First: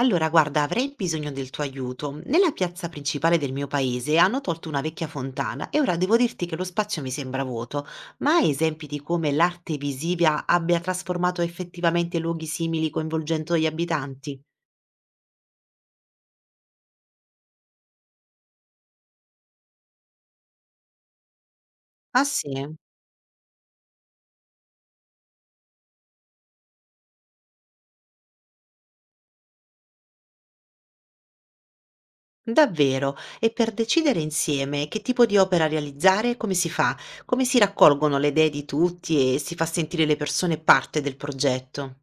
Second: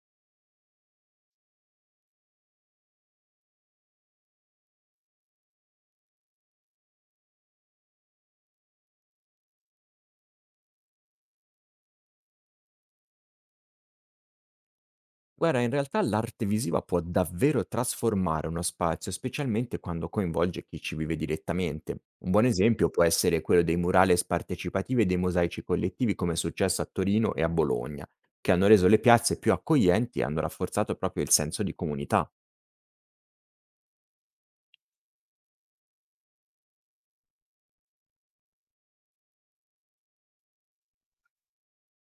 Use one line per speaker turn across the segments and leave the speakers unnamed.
Allora, guarda, avrei bisogno del tuo aiuto. Nella piazza principale del mio paese hanno tolto una vecchia fontana e ora devo dirti che lo spazio mi sembra vuoto, ma hai esempi di come l'arte visiva abbia trasformato effettivamente luoghi simili coinvolgendo gli abitanti?
Guarda, in realtà l'arte visiva può davvero trasformare uno spazio, specialmente quando coinvolge chi ci vive direttamente.
Ah
Un buon
sì?
esempio può essere quello dei murales partecipativi e dei mosaici collettivi, come è successo a Torino e a Bologna, che hanno reso le piazze più accoglienti e hanno rafforzato proprio il senso di comunità.
Davvero? E per decidere insieme che tipo di opera realizzare, come si fa? Come si raccolgono le idee di tutti e si fa sentire le persone parte del progetto?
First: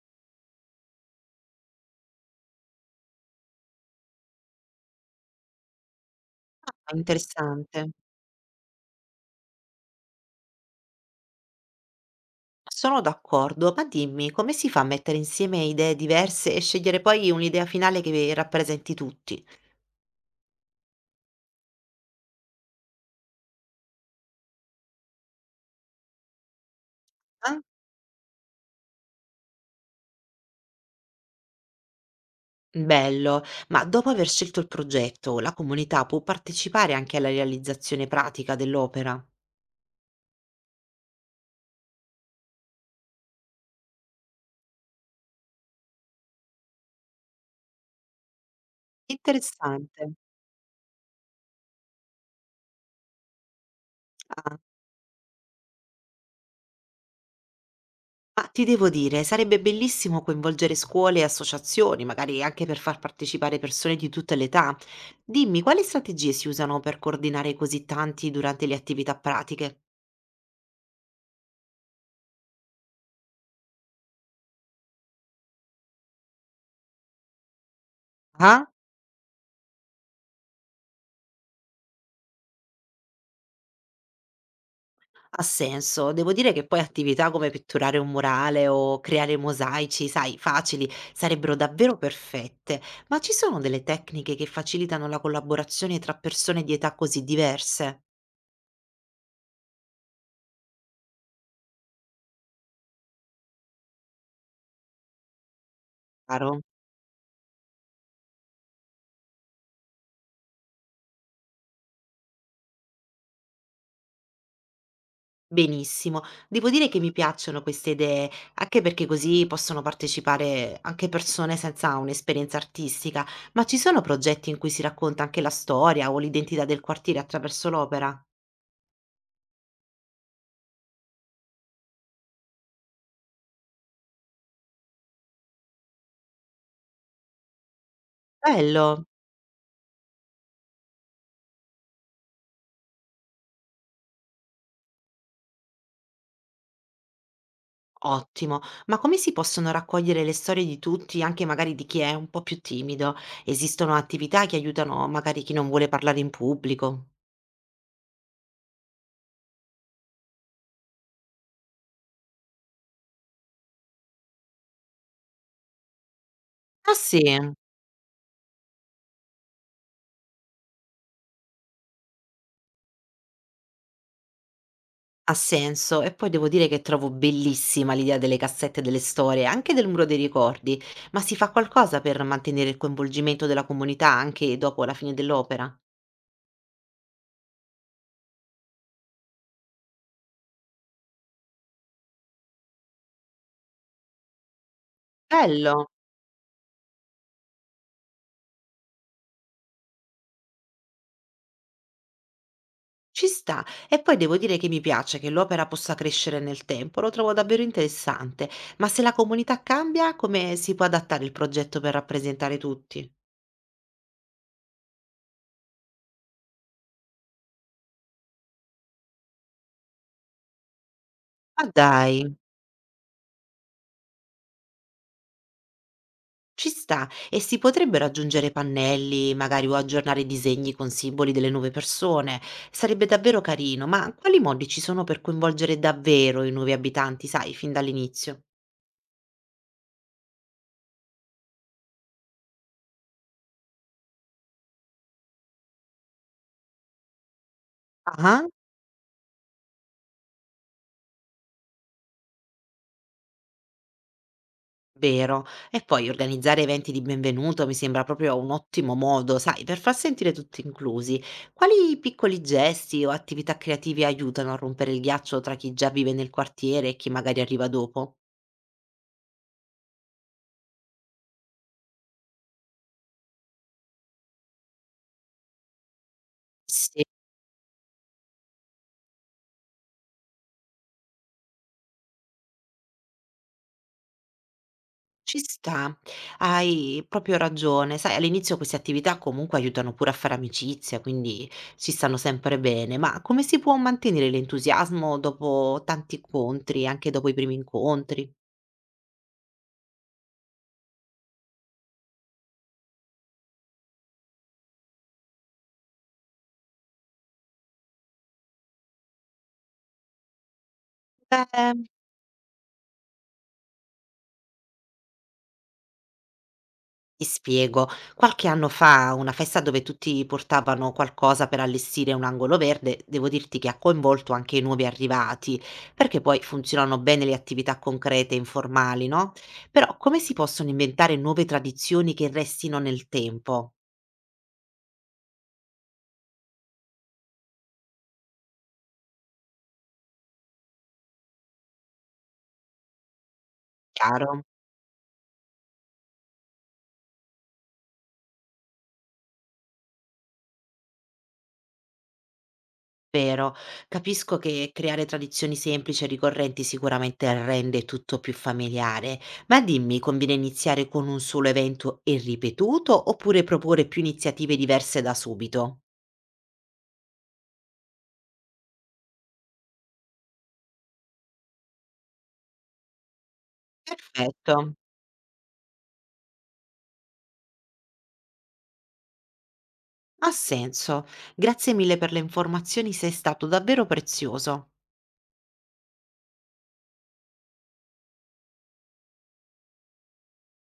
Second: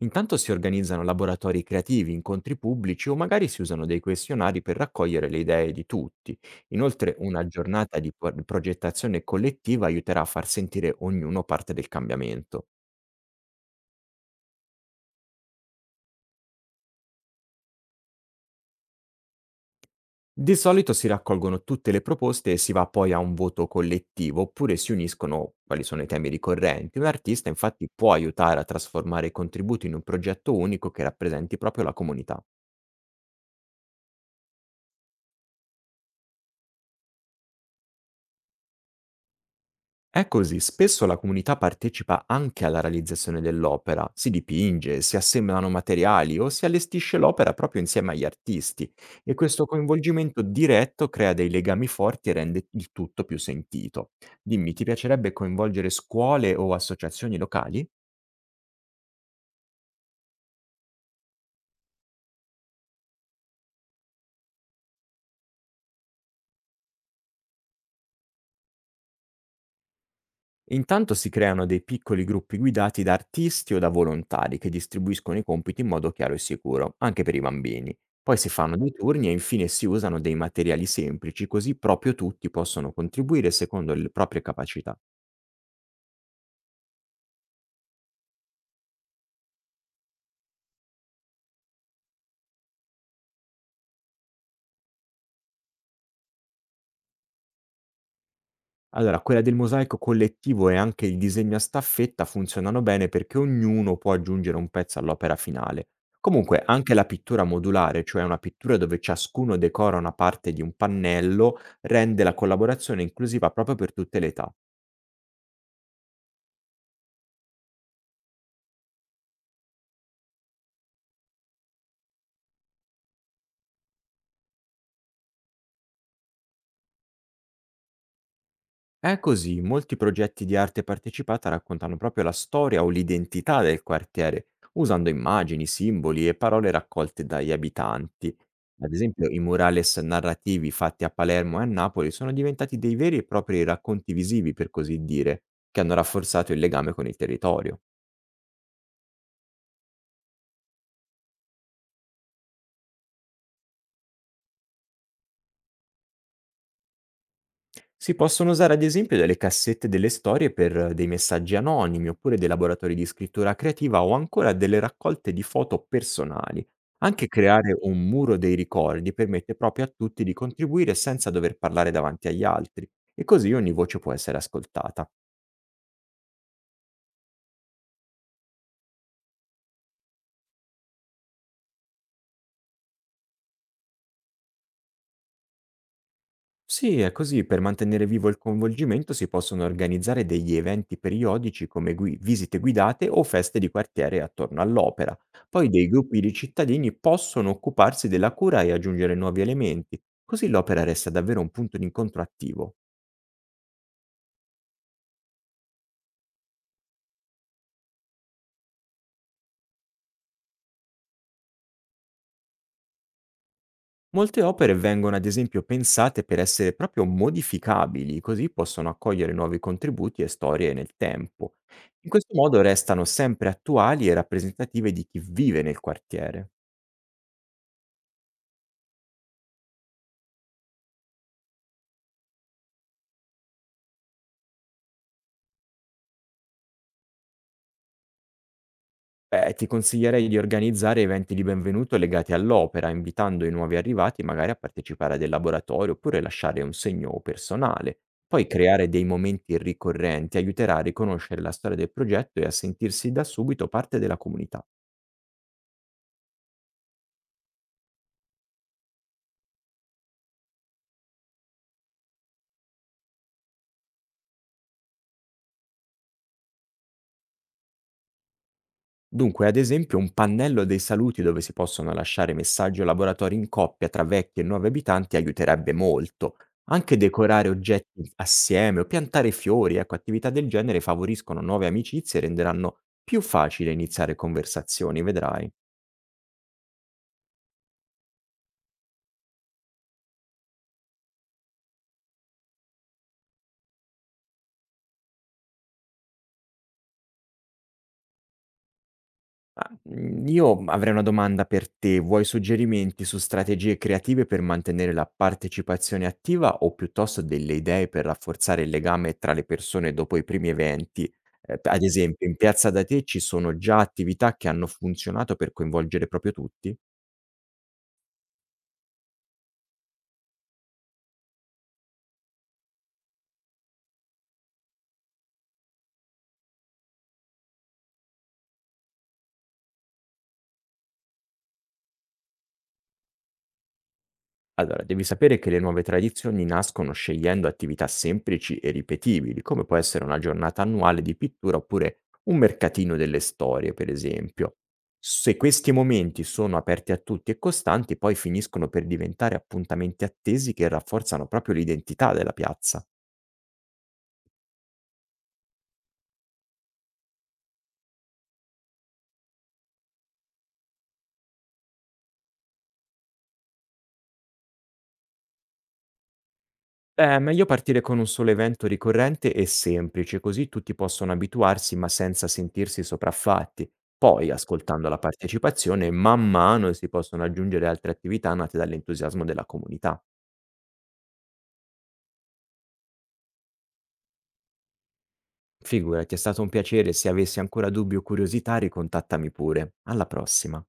Intanto si organizzano laboratori creativi, incontri pubblici o magari si usano dei questionari per raccogliere le idee di tutti.
Ah,
Inoltre, una
interessante.
giornata di progettazione collettiva aiuterà a far sentire ognuno parte del cambiamento.
Sono d'accordo, ma dimmi, come si fa a mettere insieme idee diverse e scegliere poi un'idea finale che rappresenti tutti?
Di solito si raccolgono tutte le proposte e si va poi a un voto collettivo, oppure si uniscono quali sono i temi ricorrenti. Un artista
Ah,
infatti può aiutare a trasformare i contributi in un progetto unico che rappresenti proprio la comunità.
bello, ma dopo aver scelto il progetto, la comunità può partecipare anche alla realizzazione pratica dell'opera?
È così, spesso la comunità partecipa anche alla realizzazione dell'opera, si dipinge, si assemblano materiali o si allestisce l'opera proprio insieme agli artisti e questo
Interessante.
coinvolgimento diretto crea dei legami forti e rende il tutto più sentito.
Ah,
Dimmi, ti piacerebbe coinvolgere scuole o associazioni locali?
ma ti devo dire, sarebbe bellissimo coinvolgere scuole e associazioni, magari anche per far partecipare persone di tutte le età. Dimmi, quali strategie si usano per coordinare così tanti durante le attività pratiche?
Intanto si creano dei piccoli gruppi guidati da artisti o da volontari che distribuiscono i compiti in modo chiaro e sicuro, anche per i bambini. Poi si fanno dei turni e infine si usano dei materiali semplici, così proprio tutti possono contribuire secondo le proprie capacità.
Ha senso. Devo dire che poi attività come pitturare un murale o creare mosaici, sai, facili, sarebbero davvero perfette. Ma ci sono delle tecniche che facilitano la collaborazione tra persone di età così diverse?
Allora, quella del mosaico collettivo e anche il disegno a staffetta funzionano bene perché ognuno può aggiungere un pezzo all'opera finale. Comunque,
Caro?
ok, anche la pittura modulare, cioè una pittura dove ciascuno decora una parte di un pannello, rende la collaborazione inclusiva proprio per tutte le età.
Benissimo. Devo dire che mi piacciono queste idee, anche perché così possono partecipare anche persone senza un'esperienza artistica. Ma ci sono progetti in cui si racconta anche la storia o l'identità del quartiere attraverso l'opera?
È così, molti progetti di arte partecipata raccontano proprio la storia o l'identità del quartiere, usando immagini, simboli e parole raccolte dagli abitanti. Ad
Bello.
esempio, i murales narrativi fatti a Palermo e a Napoli sono diventati dei veri e propri racconti visivi, per così dire, che hanno rafforzato il legame con il territorio.
Ottimo, ma come si possono raccogliere le storie di tutti, anche magari di chi è un po' più timido? Esistono attività che aiutano magari chi non vuole parlare in pubblico?
Si possono usare ad esempio delle cassette delle storie per dei messaggi anonimi, oppure dei laboratori di scrittura creativa o ancora delle raccolte di foto personali.
Ah sì,
Anche creare un muro dei ricordi permette proprio a tutti di contribuire senza dover parlare davanti agli altri e così ogni voce può essere ascoltata.
ha senso. E poi devo dire che trovo bellissima l'idea delle cassette delle storie, anche del muro dei ricordi, ma si fa qualcosa per mantenere il coinvolgimento della comunità anche dopo la fine dell'opera?
Sì, è così, per mantenere vivo il coinvolgimento si possono organizzare degli eventi periodici come visite guidate o feste di quartiere attorno all'opera. Poi
Bello!
dei gruppi di cittadini possono occuparsi della cura e aggiungere nuovi elementi, così l'opera resta davvero un punto di incontro attivo.
Ci sta. E poi devo dire che mi piace che l'opera possa crescere nel tempo, lo trovo davvero interessante. Ma se la comunità cambia, come si può adattare il progetto per rappresentare tutti?
Molte opere vengono ad esempio pensate per essere proprio modificabili, così possono accogliere nuovi contributi e storie nel tempo.
Ma
In
dai,
questo modo restano sempre attuali e rappresentative di chi vive nel quartiere.
ci sta. E si potrebbero aggiungere pannelli, magari o aggiornare i disegni con simboli delle nuove persone. Sarebbe davvero carino, ma quali modi ci sono per coinvolgere davvero i nuovi abitanti, sai, fin dall'inizio?
Beh, ti consiglierei di organizzare eventi di benvenuto legati all'opera, invitando i nuovi arrivati magari a partecipare a del laboratorio oppure lasciare un segno personale.
Ah?
Poi creare dei momenti ricorrenti aiuterà a riconoscere la storia del progetto e a sentirsi da subito parte della comunità.
Vero. E poi organizzare eventi di benvenuto mi sembra proprio un ottimo modo, sai, per far sentire tutti inclusi. Quali piccoli gesti o attività creative aiutano a rompere il ghiaccio tra chi già vive nel quartiere e chi magari arriva dopo?
Dunque, ad esempio, un pannello dei saluti dove si possono lasciare messaggi o laboratori in coppia tra vecchi e nuovi abitanti aiuterebbe molto. Anche
Sì,
decorare oggetti assieme o piantare fiori, ecco, attività del genere favoriscono nuove amicizie e renderanno più facile iniziare conversazioni,
ci
vedrai.
sta. Hai proprio ragione. Sai, all'inizio queste attività comunque aiutano pure a fare amicizia, quindi ci stanno sempre bene. Ma come si può mantenere l'entusiasmo dopo tanti incontri, anche dopo i primi incontri?
Mhmm, io avrei una domanda per te. Vuoi suggerimenti su strategie creative per mantenere la partecipazione attiva o piuttosto delle idee per rafforzare il legame tra le persone dopo i primi eventi? P
Beh,
Ad esempio in piazza da te ci sono già attività che hanno funzionato per coinvolgere proprio tutti?
ti spiego, qualche anno fa a una festa dove tutti portavano qualcosa per allestire un angolo verde, devo dirti che ha coinvolto anche i nuovi arrivati, perché poi funzionano bene le attività concrete e informali, no? Però come si possono inventare nuove tradizioni che restino nel tempo?
Allora, devi sapere che le nuove tradizioni nascono scegliendo attività semplici e ripetibili, come può essere una giornata annuale di pittura oppure un mercatino delle storie, per
Chiaro?
esempio. Se questi momenti sono aperti a tutti e costanti, poi finiscono per diventare appuntamenti attesi che rafforzano proprio l'identità della piazza.
Vero. Capisco che creare tradizioni semplici e ricorrenti sicuramente rende tutto più familiare, ma dimmi, conviene iniziare con un solo evento e ripetuto oppure proporre più iniziative diverse da subito?
È meglio partire con un solo evento ricorrente e semplice, così tutti possono abituarsi ma senza sentirsi sopraffatti. Poi,
Perfetto,
ascoltando la partecipazione, man mano si possono aggiungere altre attività nate dall'entusiasmo della comunità.
ha senso. Grazie mille per le informazioni, sei stato davvero prezioso.
Figurati, è stato un piacere, se avessi ancora dubbi o curiosità ricontattami pure. Alla prossima.